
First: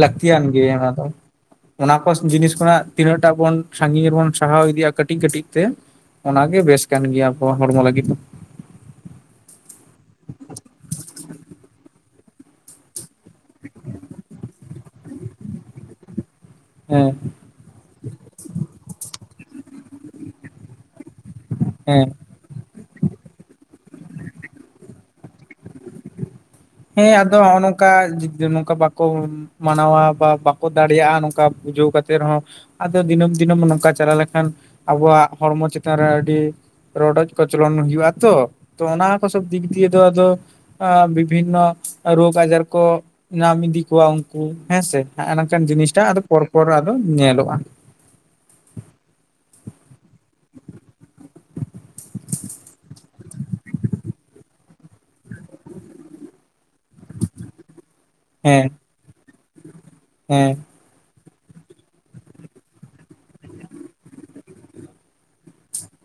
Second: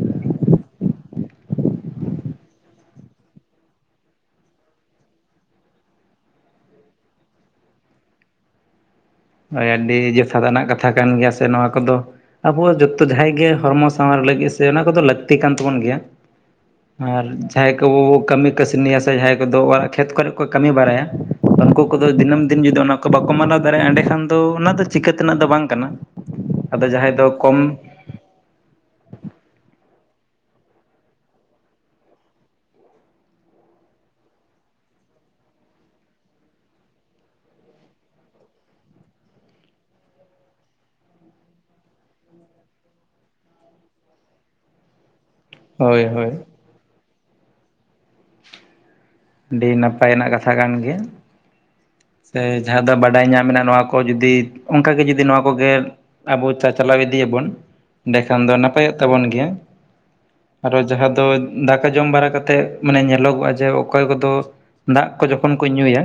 ᱞᱟᱹᱠᱛᱤᱭᱟᱱ ᱜᱮ ᱚᱱᱟ ᱫᱚ᱾ ᱚᱱᱟ ᱠᱚ ᱡᱤᱱᱤᱥ ᱠᱷᱚᱱᱟᱜ ᱛᱤᱱᱟᱹᱜ ᱴᱟ ᱵᱚᱱ ᱥᱟᱺᱜᱤᱧ ᱨᱮᱵᱚᱱ ᱥᱟᱦᱟᱣ ᱤᱫᱤᱭᱟ ᱠᱟᱹᱴᱤᱡ ᱠᱟᱹᱴᱤᱡ ᱛᱮ, ᱚᱱᱟᱜᱮ ᱵᱮᱥ ᱠᱟᱱ ᱜᱮᱭᱟ ᱟᱵᱚᱣᱟᱜ ᱦᱚᱲᱢᱚ ᱞᱟᱹᱜᱤᱫ᱾ ᱦᱳᱭ ᱟᱹᱰᱤ ᱡᱚᱛᱷᱟᱛ ᱟᱱᱟᱜ ᱠᱟᱛᱷᱟ ᱠᱟᱱ ᱜᱮᱭᱟ, ᱥᱮ ᱱᱚᱣᱟ ᱠᱚᱫᱚ ᱟᱵᱚᱣᱟᱜ ᱡᱚ ᱛᱚ ᱡᱟᱦᱟᱸᱭ ᱜᱮ ᱦᱚᱲᱢᱚ ᱥᱟᱶᱟᱨ ᱞᱟᱹᱜᱤᱫ ᱥᱮ ᱚᱱᱟ ᱠᱚᱫᱚ ᱞᱟᱹᱠᱛᱤ ᱠᱟᱱ ᱛᱟᱵᱚᱱ ᱜᱮᱭᱟ, ᱦᱮᱸ ᱟᱨ ᱡᱟᱸᱦᱟᱭ ᱠᱚᱵᱚ ᱵᱚ ᱠᱟᱹᱢᱤ ᱠᱟᱹᱥᱱᱤᱭᱟ ᱥᱮ ᱡᱟᱦᱟᱸᱭ ᱠᱚᱫᱳ ᱚᱲᱟᱜ ᱠᱷᱮᱛ ᱠᱚᱨᱮ ᱠᱚ ᱠᱟᱹᱢᱤ ᱵᱟᱲᱟᱭᱟ ᱩᱝᱠᱩ ᱦᱮᱸ ᱠᱚᱫᱚ ᱫᱤᱱᱟᱹᱢ ᱫᱤᱱ ᱡᱩᱫᱤ ᱚᱱᱟ ᱠᱚ ᱵᱟᱠᱚ ᱢᱟᱱᱟᱣ ᱫᱟᱲᱮᱭᱟᱜᱼᱟ ᱚᱸᱰᱮᱸ ᱠᱷᱟᱱ ᱫᱚ ᱚᱱᱟ ᱫᱚ ᱪᱤᱠᱟᱹ ᱛᱮᱱᱟᱜ ᱫᱚ ᱵᱟᱝ ᱠᱟᱱᱟ᱾ ᱦᱮᱸ ᱡᱟᱦᱟᱸᱭ ᱫᱚ ᱟᱫᱚ ᱦᱚᱸᱜ-ᱚ ᱠᱚᱢ ᱱᱚᱝᱠᱟ ᱡᱤᱛ ᱱᱚᱝᱠᱟ ᱵᱟ ᱠᱚ ᱢᱟᱱᱟᱣᱟ ᱵᱟ ᱵᱟᱠᱚ ᱫᱟᱲᱮᱭᱟᱜᱼᱟ ᱱᱚᱝᱠᱟ ᱵᱩᱡᱷᱟᱹᱣ ᱠᱟᱛᱮ ᱨᱮᱦᱚᱸ ᱟᱫᱚ ᱫᱤᱱᱟᱹᱢ ᱫᱤᱱᱟᱹᱢ ᱱᱚᱝᱠᱟ ᱪᱟᱞᱟᱣ ᱞᱮᱠᱷᱟᱱ ᱟᱵᱚᱣᱟᱜ ᱦᱚᱲᱢᱚ ᱪᱮᱛᱟᱱ ᱨᱮ ᱟᱹᱰᱤ ᱨᱚᱰᱚᱡ ᱠᱚᱪᱞᱚᱱ ᱦᱩᱭᱩᱜᱼᱟ ᱛᱚ, ᱛᱚ ᱚᱱᱟ ᱠᱚ ᱥᱚᱵ ᱫᱤᱠ ᱫᱤᱭᱮ ᱫᱚ ᱟᱫᱚ ᱟᱸ ᱢᱤᱫ ᱢᱟ ᱨᱳᱜᱽ ᱟᱡᱟᱨ ᱠᱚ ᱧᱟᱢ ᱤᱫᱤ ᱠᱚᱣᱟᱢ ᱩᱝᱠᱩ ᱦᱮᱸᱥᱮ? ᱦᱟᱸᱜ ᱱᱟᱝᱠᱟᱱ ᱡᱤᱱᱤᱥᱴᱟᱜ ᱦᱳᱭ ᱟᱫᱚ ᱦᱳᱭ ᱯᱚᱨ ᱯᱚᱨ ᱟᱫᱚ ᱧᱮᱞᱚᱜᱼᱟ᱾ ᱟᱹᱰᱤ ᱱᱟᱯᱟᱭ ᱱᱟᱜ ᱠᱟᱛᱷᱟ ᱠᱟᱱ ᱜᱮᱭᱟ᱾ ᱥᱮ ᱡᱟᱦᱟᱸ ᱫᱚ ᱵᱟᱰᱟᱭ ᱧᱟᱢᱱᱟ ᱱᱚᱣᱟ ᱠᱚ ᱡᱩᱫᱤ ᱚᱱᱠᱟᱜᱮ ᱡᱩᱫᱤ ᱱᱚᱣᱟ ᱠᱚᱜᱮ ᱟᱵᱚ ᱪᱟ-ᱪᱟᱞᱟᱣ ᱤᱫᱤᱭᱟ ᱵᱚᱱ ᱮᱸᱰᱮᱠᱷᱟᱱ ᱫᱚ ᱦᱮᱸ ᱱᱟᱯᱟᱭᱼᱚᱜ ᱛᱟᱵᱚᱱ ᱜᱮᱭᱟ᱾ ᱦᱮᱸ᱾ ᱟᱨᱚ ᱡᱟᱦᱟᱸ ᱫᱚ ᱫᱟᱠᱟ ᱡᱚᱢ ᱵᱟᱲᱟ ᱠᱟᱛᱮ ᱢᱟᱱᱮ ᱧᱮᱞᱚᱜᱚᱜᱼᱟ ᱡᱮ ᱚᱠᱚᱭ ᱠᱚᱫᱚ ᱫᱟᱜ ᱠᱚ ᱡᱚᱠᱷᱚᱱ ᱠᱚ ᱧᱩᱭᱟ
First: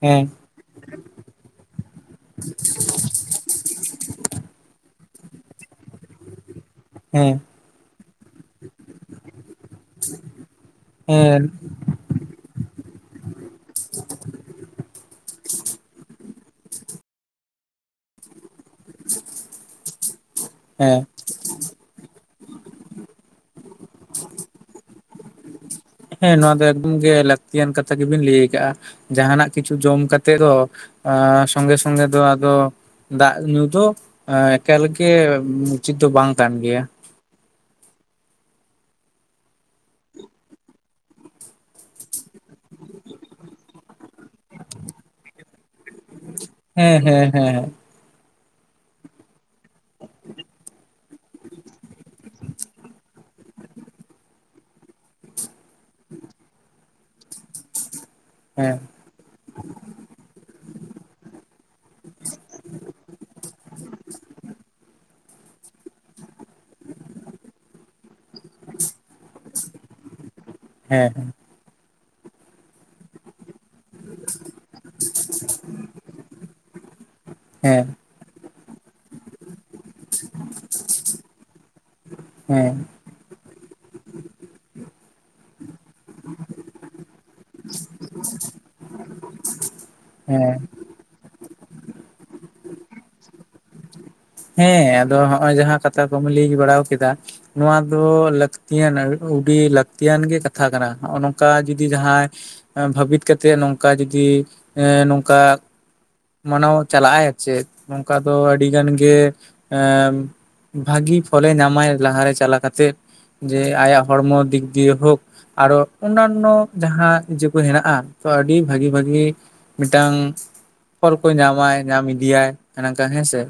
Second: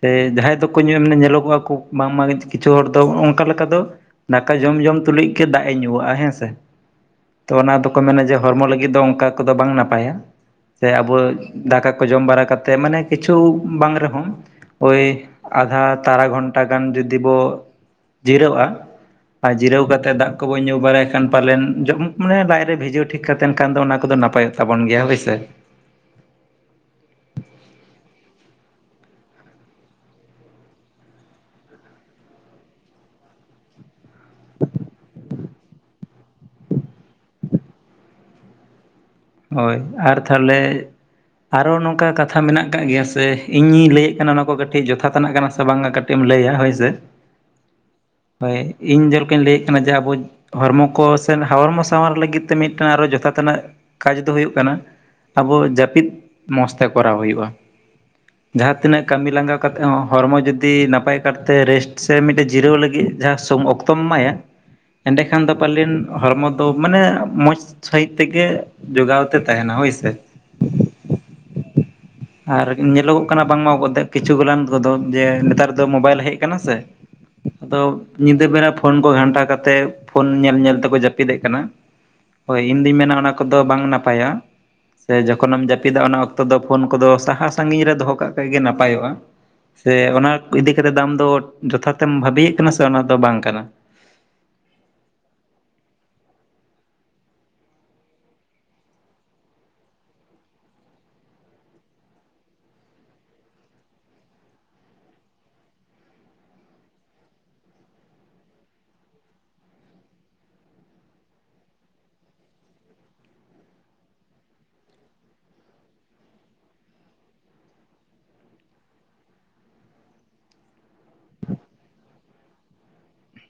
ᱥᱮ ᱦᱮᱸ ᱡᱟᱦᱟᱸᱭ ᱫᱚ ᱧᱩ ᱧᱮᱞᱚᱜᱚᱜ-ᱟ ᱠᱚ ᱵᱟᱝᱢᱟ ᱠᱤᱪᱷᱩ ᱦᱚᱲ ᱫᱚ ᱚᱱᱠᱟ ᱞᱮᱠᱟ ᱫᱚ ᱫᱟᱠᱟ ᱡᱚᱢ ᱡᱚᱢ ᱛᱩᱞᱩᱡ ᱜᱮ ᱫᱟᱜ ᱮ ᱧᱩᱣᱟᱜ-ᱟ ᱦᱮᱸ ᱥᱮ ᱦᱮᱸ ᱛᱚ ᱚᱱᱟ ᱫᱚᱠᱚ ᱢᱮᱱᱟ ᱡᱮ ᱦᱚᱲᱢᱚ ᱞᱟᱹᱜᱤᱫ ᱫᱚ ᱚᱱᱠᱟ ᱠᱚᱫᱚ ᱵᱟᱝ ᱱᱟᱯᱟᱭᱟ ᱥᱮ ᱟᱵᱚ ᱦᱮᱸ ᱫᱟᱠᱟ ᱠᱚ ᱡᱚᱢ ᱵᱟᱲᱟ ᱠᱟᱛᱮᱫ ᱢᱟᱱᱮ ᱠᱤᱪᱷᱩ ᱵᱟᱝ ᱨᱮᱦᱚᱸ ᱳᱭ ᱟᱫᱷᱟ ᱛᱟᱨᱟ ᱜᱷᱚᱱᱴᱟ ᱜᱟᱱ ᱡᱩᱫᱤ ᱵᱚ ᱡᱤᱨᱟᱹᱜ-ᱟ, ᱟᱨ ᱡᱤᱨᱟᱹᱣ ᱠᱟᱛᱮ ᱫᱟᱜ ᱠᱚᱵᱚ ᱧᱩ ᱦᱮᱸ ᱵᱟᱲᱟᱭ ᱠᱷᱟᱱ ᱯᱟᱞᱮᱱ ᱡᱚᱢ ᱢᱟᱱᱮ ᱞᱟᱡ ᱨᱮ ᱵᱷᱤᱡᱟᱹᱣ ᱴᱷᱤᱠ ᱠᱟᱛᱮᱱ ᱠᱷᱟᱱ ᱫᱚ ᱚᱱᱟ ᱠᱚᱫᱚ ᱱᱟᱯᱟᱭᱚᱜ ᱛᱟᱵᱚᱱ ᱜᱮᱭᱟ ᱦᱳᱭᱥᱮ᱾ ᱦᱮᱸ ᱱᱚᱣᱟ ᱫᱚ ᱮᱠᱫᱚᱢ ᱜᱮ ᱞᱟᱹᱠᱛᱤᱭᱟᱱ ᱠᱟᱛᱷᱟ ᱜᱮᱵᱤᱱ ᱞᱟᱹᱭ ᱟᱠᱟᱜᱼᱟ᱾ ᱡᱟᱦᱟᱸᱱᱟᱜ ᱠᱤᱪᱷᱩ ᱡᱚᱢ ᱠᱟᱛᱮᱜ ᱫᱚ ᱟ ᱥᱚᱸᱜᱮ ᱥᱚᱸᱜᱮ ᱫᱚ ᱟᱫᱚ ᱫᱟᱜ ᱧᱩ ᱫᱚ ᱮᱠᱟᱞᱜᱮ ᱩᱪᱤᱛᱚ ᱵᱟᱝ ᱠᱟᱱ ᱜᱮᱭᱟ᱾ ᱦᱳᱭ ᱟᱨ ᱛᱟᱦᱞᱮ ᱟᱨᱚ ᱱᱚᱝᱠᱟ ᱠᱟᱛᱷᱟ ᱢᱮᱱᱟᱜ ᱠᱟᱜ ᱜᱮᱭᱟ ᱥᱮ ᱤᱧᱤᱧ ᱞᱟᱹᱭᱮᱜ ᱠᱟᱱᱟ ᱚᱱᱟ ᱠᱚ ᱠᱟᱹᱴᱤᱡ ᱡᱚᱛᱷᱟᱛᱱᱟᱜ ᱠᱟᱱᱟ ᱥᱮ ᱵᱟᱝᱼᱟ? ᱠᱟᱹᱴᱤᱜ ᱮᱢ ᱞᱟᱹᱭᱟ ᱦᱳᱭ ᱥᱮ ᱦᱮᱸ ᱦᱮᱸ ᱦᱮᱸ ᱦᱳᱭ ᱤᱧ ᱡᱮᱞᱠᱟ ᱞᱟᱹᱭᱮᱫ ᱠᱟᱱᱟ ᱡᱮ ᱟᱵᱚ ᱦᱨᱲᱢᱚ ᱠᱚ ᱥᱮ ᱦᱚᱨᱢᱚ ᱥᱟᱶᱟᱨ ᱞᱟᱹᱜᱤᱫ ᱛᱮ ᱢᱤᱫᱴᱮᱱ ᱟᱨᱚ ᱡᱚᱛᱷᱟ ᱛᱮᱱᱟᱜᱹ ᱠᱟᱡᱽ ᱫᱚ ᱦᱩᱭᱩᱜ ᱠᱟᱱᱟ ᱟᱵᱚ ᱡᱟᱹᱯᱤᱫ ᱢᱚᱸᱡᱽ ᱛᱮ ᱠᱚᱨᱟᱣ ᱦᱩᱭᱩᱜᱼᱟ᱾ ᱡᱟᱦᱟ ᱦᱮᱸ ᱛᱤᱱᱟᱹᱜ ᱠᱟᱹᱢᱤ ᱞᱟᱸᱜᱟ ᱠᱟᱛᱮ ᱦᱚᱸ ᱦᱚᱲᱢᱚ ᱡᱩᱫᱤ ᱱᱟᱯᱟᱭ ᱠᱟᱨᱛᱮ ᱨᱮᱥᱴ ᱥᱮ ᱢᱤᱫᱴᱮᱡ ᱡᱤᱨᱟᱹᱣ ᱞᱟᱹᱜᱤᱫ ᱡᱟᱦᱟᱸ ᱥᱚᱸᱼᱚᱠ ᱛᱚᱢ ᱢᱟᱭᱟ ᱮᱸᱰᱮᱠᱷᱟᱱ ᱫᱚ ᱯᱟᱞᱮᱱ ᱦᱚᱲᱢᱚ ᱫᱚ ᱢᱟᱱᱮ ᱢᱚᱡᱽ ᱥᱟᱺᱦᱤᱡ ᱛᱮᱜᱮ ᱡᱚᱜᱟᱣ ᱛᱮ ᱛᱟᱦᱮᱱᱟ ᱦᱳᱭ ᱥᱮ? ᱦᱮᱸ ᱟᱨ ᱧᱮᱞᱚᱜᱚᱜ ᱠᱟᱱᱟ ᱵᱟᱝᱢᱟ ᱜᱚᱫ ᱠᱤᱪᱷᱩ ᱜᱚᱞᱟᱱ ᱠᱚᱫᱚ ᱡᱮ ᱱᱮᱛᱟᱨ ᱫᱚ ᱢᱳᱵᱟᱭᱤᱞ ᱦᱮᱜ ᱠᱟᱱᱟ ᱥᱮ ᱟᱫᱚ ᱧᱤᱫᱟᱹ ᱵᱮᱲᱟ ᱯᱷᱚᱱ ᱠᱚ ᱜᱷᱟᱱᱴᱟ ᱠᱟᱛᱮᱫ ᱯᱷᱳᱱ ᱧᱮᱞ ᱧᱮᱞ ᱛᱮᱠᱚ ᱡᱟᱹᱯᱤᱫᱮᱜ ᱠᱟᱱᱟ᱾ ᱦᱳᱭ ᱦᱮᱸ ᱤᱧ ᱫᱩᱧ ᱢᱮᱱᱟ ᱚᱱᱟ ᱠᱚᱫᱚ ᱵᱟᱝ ᱱᱟᱯᱟᱭᱟ ᱥᱮ ᱡᱚᱠᱷᱚᱱᱮᱢ ᱡᱟᱹᱯᱤᱫᱟ ᱚᱱᱟ ᱚᱠᱛᱚ ᱫᱚ ᱯᱷᱚᱱ ᱠᱚᱫᱚ ᱥᱟᱦᱟ ᱥᱟᱺᱜᱤᱧ ᱨᱮ ᱫᱚᱦᱚ ᱠᱟᱜ ᱠᱷᱟᱡ ᱜᱮ ᱱᱟᱯᱟᱭᱚᱜᱼᱟ ᱥᱮ ᱚᱱᱚ ᱦᱮᱸ ᱤᱫᱤ ᱨᱮ ᱫᱟᱢ ᱫᱚ ᱡᱚᱛᱷᱟᱛᱮᱢ ᱵᱷᱟᱹᱵᱤᱭᱮᱫ ᱠᱟᱱᱟ ᱥᱮ ᱚᱱᱟ ᱫᱚ ᱵᱟᱝ ᱠᱟᱱᱟ? ᱦᱮᱸ ᱟᱫᱚ ᱦᱚᱸᱜᱼᱚᱭ ᱡᱟᱦᱟᱸ ᱠᱟᱛᱷᱟ ᱠᱚᱢ ᱞᱟᱹᱭ ᱵᱟᱲᱟ ᱠᱮᱫᱟ᱾ ᱱᱚᱣᱟ ᱫᱚ ᱞᱟᱹᱠᱛᱤᱭᱟᱱ ᱩᱹᱰᱤ ᱞᱟᱹᱠᱛᱤᱭᱟᱱ ᱜᱮ ᱠᱟᱛᱷᱟ ᱠᱟᱱᱟ ᱱᱚᱜᱼᱚ ᱱᱚᱝᱠᱟ ᱡᱚᱫᱤ ᱡᱟᱦᱟᱸᱭ ᱵᱷᱟᱹᱵᱤᱛ ᱠᱟᱛᱮᱜ ᱱᱚᱝᱠᱟ ᱡᱩᱚᱫᱤ ᱮ ᱱᱚᱝᱠᱟ ᱢᱟᱱᱟᱣ ᱪᱟᱞᱟᱜᱟᱭ ᱟᱨ ᱪᱮᱫ ᱱᱚᱝᱠᱟ ᱫᱚ ᱟᱹᱰᱤ ᱜᱟᱱ ᱜᱮ ᱮᱸ ᱵᱷᱟᱹᱜᱤ ᱯᱷᱚᱞᱮ ᱧᱟᱢᱟᱭ ᱞᱟᱦᱟᱨᱮ ᱪᱟᱞᱟ ᱠᱟᱛᱮᱫ ᱡᱮ ᱟᱭᱟᱜ ᱦᱚᱲᱢᱚ ᱫᱤᱠ ᱫᱤᱭᱮ ᱦᱳᱠ ᱟᱨᱚ ᱚᱱᱱᱟᱱᱚ ᱡᱟᱦᱟᱸ ᱤᱡᱟᱹ ᱠᱚ ᱦᱮᱱᱟᱜᱼᱟ ᱛᱚ ᱟᱹᱰᱤ ᱵᱷᱟᱹᱜᱤ ᱵᱷᱟᱹᱜᱤ ᱢᱤᱫᱴᱟᱹᱝ ᱯᱷᱚᱞ ᱠᱚ ᱧᱟᱢᱟᱭ ᱧᱟᱢ ᱤᱫᱤᱭᱟᱭ ᱱᱟᱝᱠᱟ ᱦᱮᱸᱥᱮ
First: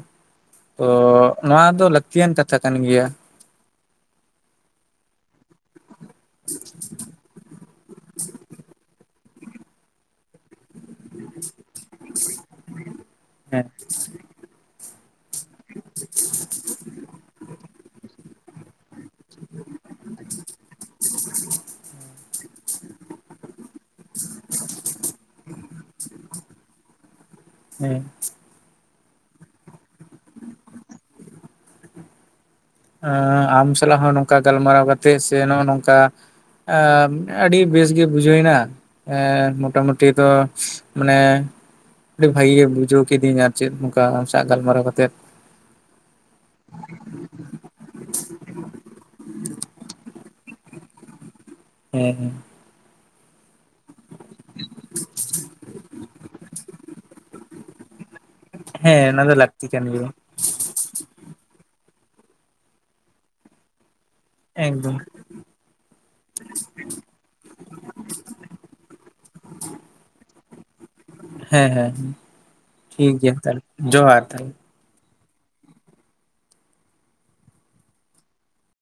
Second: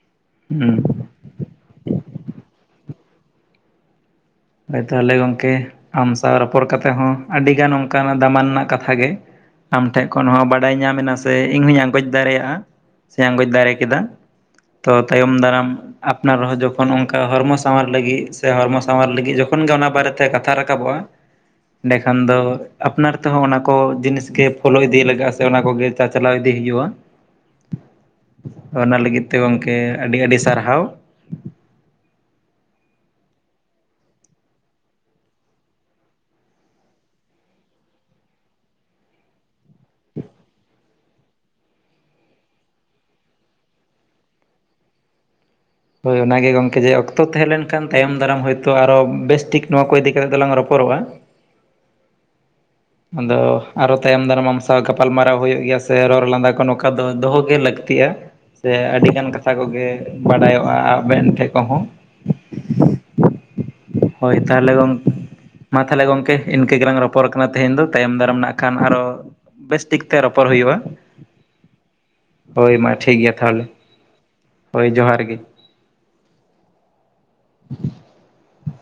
ᱦᱩᱸ ᱛᱚ ᱱᱚᱶᱟ ᱫᱚ ᱞᱟᱹᱠᱛᱤᱭᱟᱱ ᱠᱟᱛᱷᱟ ᱠᱟᱱ ᱜᱮᱭᱟ᱾ ᱦᱚᱭᱛᱟᱦᱚᱞᱮ ᱜᱚᱝᱠᱮ ᱟᱢ ᱥᱟᱣ ᱨᱚᱯᱚᱲ ᱠᱟᱛᱮᱫ ᱦᱚᱸ ᱟᱹᱰᱤᱜᱟᱱ ᱚᱱᱠᱟᱱᱟᱜ ᱫᱟᱢᱟᱱᱟᱜ ᱠᱟᱛᱷᱟ ᱜᱮ ᱟᱢᱴᱷᱮᱜ ᱠᱷᱚᱱ ᱦᱚᱸ ᱵᱟᱰᱟᱭ ᱧᱟᱢ ᱢᱮᱱᱟ ᱥᱮ ᱤᱧ ᱦᱚᱧ ᱟᱸᱜᱚᱪ ᱫᱟᱲᱮᱭᱟᱜᱼᱟ ᱥᱮᱧ ᱟᱸᱜᱚᱪ ᱦᱮᱸ ᱫᱟᱲᱮ ᱠᱮᱫᱟ᱾ ᱛᱚ ᱛᱟᱭᱚᱢ ᱫᱟᱨᱟᱢ ᱟᱯᱱᱟᱨᱦᱚ ᱡᱚᱠᱷᱚᱱ ᱚᱱᱠᱟ ᱦᱚᱨᱢᱚ ᱥᱟᱶᱟᱨ ᱞᱟᱹᱜᱤᱜ ᱥᱮ ᱦᱚᱨᱢᱚ ᱥᱟᱶᱟᱨ ᱞᱟᱹᱜ ᱡᱚᱠᱷᱚᱱ ᱜᱮ ᱚᱱᱟ ᱵᱟᱨᱮᱛᱮ ᱠᱟᱛᱷᱟ ᱨᱟᱠᱟᱵᱚᱜᱼᱟ ᱮᱸᱰᱮᱠᱷᱟᱱ ᱫᱚ ᱟᱯᱱᱟᱨ ᱛᱮᱦᱚᱸ ᱚᱱᱟ ᱠᱚ ᱡᱤᱱᱤᱥ ᱜᱮ ᱯᱷᱚᱞᱳ ᱤᱫᱤ ᱞᱟᱜᱟᱜᱼᱟ ᱥᱮ ᱚᱱᱟ ᱠᱚᱜᱮ ᱪᱟ ᱪᱟᱞᱟᱣ ᱤᱫᱤ ᱦᱩᱭᱩᱜᱼᱟ᱾ ᱦᱮᱸ ᱚᱱᱟ ᱞᱟᱹᱜᱤᱫ ᱛᱮ ᱜᱚᱝᱠᱮ ᱟᱹᱰᱤ ᱟᱹᱰᱤ ᱥᱟᱨᱦᱟᱣ᱾ ᱟᱸ ᱟᱢ ᱥᱟᱞᱟᱜ ᱦᱚᱸ ᱱᱚᱝᱠᱟ ᱜᱟᱞᱢᱟᱨᱟᱣ ᱠᱟᱛᱮᱜ ᱥᱮ ᱱᱚᱜᱼᱚ ᱱᱚᱝᱠᱟ ᱟᱻᱟᱹᱰᱤ ᱵᱮᱥ ᱜᱮ ᱵᱩᱡᱷᱟᱹᱣᱮᱱᱟ᱾ ᱮᱸ ᱢᱳᱚᱴᱟ ᱢᱩᱴᱤ ᱫᱚ ᱢᱟᱱᱮ ᱟᱹᱰᱤ ᱵᱷᱟᱜᱤ ᱜᱮ ᱵᱩᱡᱷᱟᱹᱣ ᱠᱤᱫᱤᱧ ᱟᱨ ᱪᱮᱫ ᱱᱚᱝᱼᱠᱟ ᱟᱢ ᱥᱟᱜ ᱜᱟᱞᱢᱟᱨᱟᱣ ᱠᱟᱛᱮᱫ ᱦᱳᱭ ᱚᱱᱟᱜ ᱜᱮ ᱜᱚᱝᱠᱮ ᱡᱮ ᱚᱠᱛᱚ ᱛᱟᱦᱮᱸ ᱞᱮᱱ ᱠᱷᱟᱱ ᱛᱟᱭᱚᱢ ᱫᱟᱨᱟᱢ ᱦᱚᱭᱛᱚ ᱟᱨᱚ ᱵᱮᱥᱴᱷᱤᱠ ᱱᱚᱣᱟ ᱠᱚ ᱤᱫᱤ ᱠᱟᱛᱮᱫ ᱫᱚᱞᱟᱝ ᱨᱚᱯᱚᱨᱚᱜᱼᱟ᱾ ᱦᱮᱸ ᱟᱫᱚ ᱟᱨᱚ ᱛᱟᱭᱚᱢ ᱫᱟᱨᱟᱢᱟᱢ ᱥᱟᱶ ᱜᱟᱯᱟᱞᱢᱟᱨᱟᱣ ᱦᱩᱭᱩᱜ ᱜᱮᱭᱟ ᱥᱮ ᱨᱚᱨ ᱞᱟᱸᱫᱟ ᱠᱚ ᱱᱚᱝᱠᱟ ᱫᱚ ᱫᱚᱦᱚᱜ ᱜᱮ ᱞᱟᱹᱠᱛᱤᱜᱼᱟ᱾ ᱥᱮ ᱦᱮᱸ ᱟᱹᱰᱤᱜᱟᱱ ᱚᱱᱟ ᱫᱚ ᱠᱟᱛᱷᱟ ᱞᱟᱹᱠᱛᱤ ᱠᱟᱱ ᱠᱚᱜᱮ ᱜᱮᱭᱟ ᱵᱟᱰᱟᱭᱚᱜᱼᱟ ᱟᱵᱮᱱ ᱴᱷᱮᱜ ᱠᱚᱦᱚᱸ ᱦᱚᱭ ᱛᱟᱦᱚᱞᱮ ᱜᱚᱝᱼᱼ ᱮᱠᱫᱚᱢ ᱢᱟ ᱛᱟᱦᱚᱞᱮ ᱜᱚᱝᱠᱮ ᱤᱱᱠᱟᱹ ᱜᱮᱞᱟᱝ ᱨᱚᱯᱚᱨ ᱠᱟᱱᱟ ᱛᱮᱦᱮᱧ ᱫᱚ ᱛᱟᱭᱚᱢ ᱫᱟᱨᱟᱢ ᱱᱟᱜ ᱠᱷᱟᱱ ᱟᱨᱚᱼᱼ ᱵᱮᱥ ᱴᱤᱠ ᱛᱮ ᱨᱚᱯᱚᱨ ᱦᱩᱭᱩᱜᱼᱟ᱾ ᱦᱮᱸ ᱦᱮᱸ ᱦᱳᱭ ᱢᱟ ᱴᱷᱤᱠ ᱜᱮᱭᱟ ᱛᱟᱞᱦᱮ ᱛᱟᱦᱚᱞᱮ ᱡᱚᱦᱟᱨ ᱛᱟᱞᱮ ᱦᱳᱭ ᱡᱚᱦᱟᱨ ᱜᱮ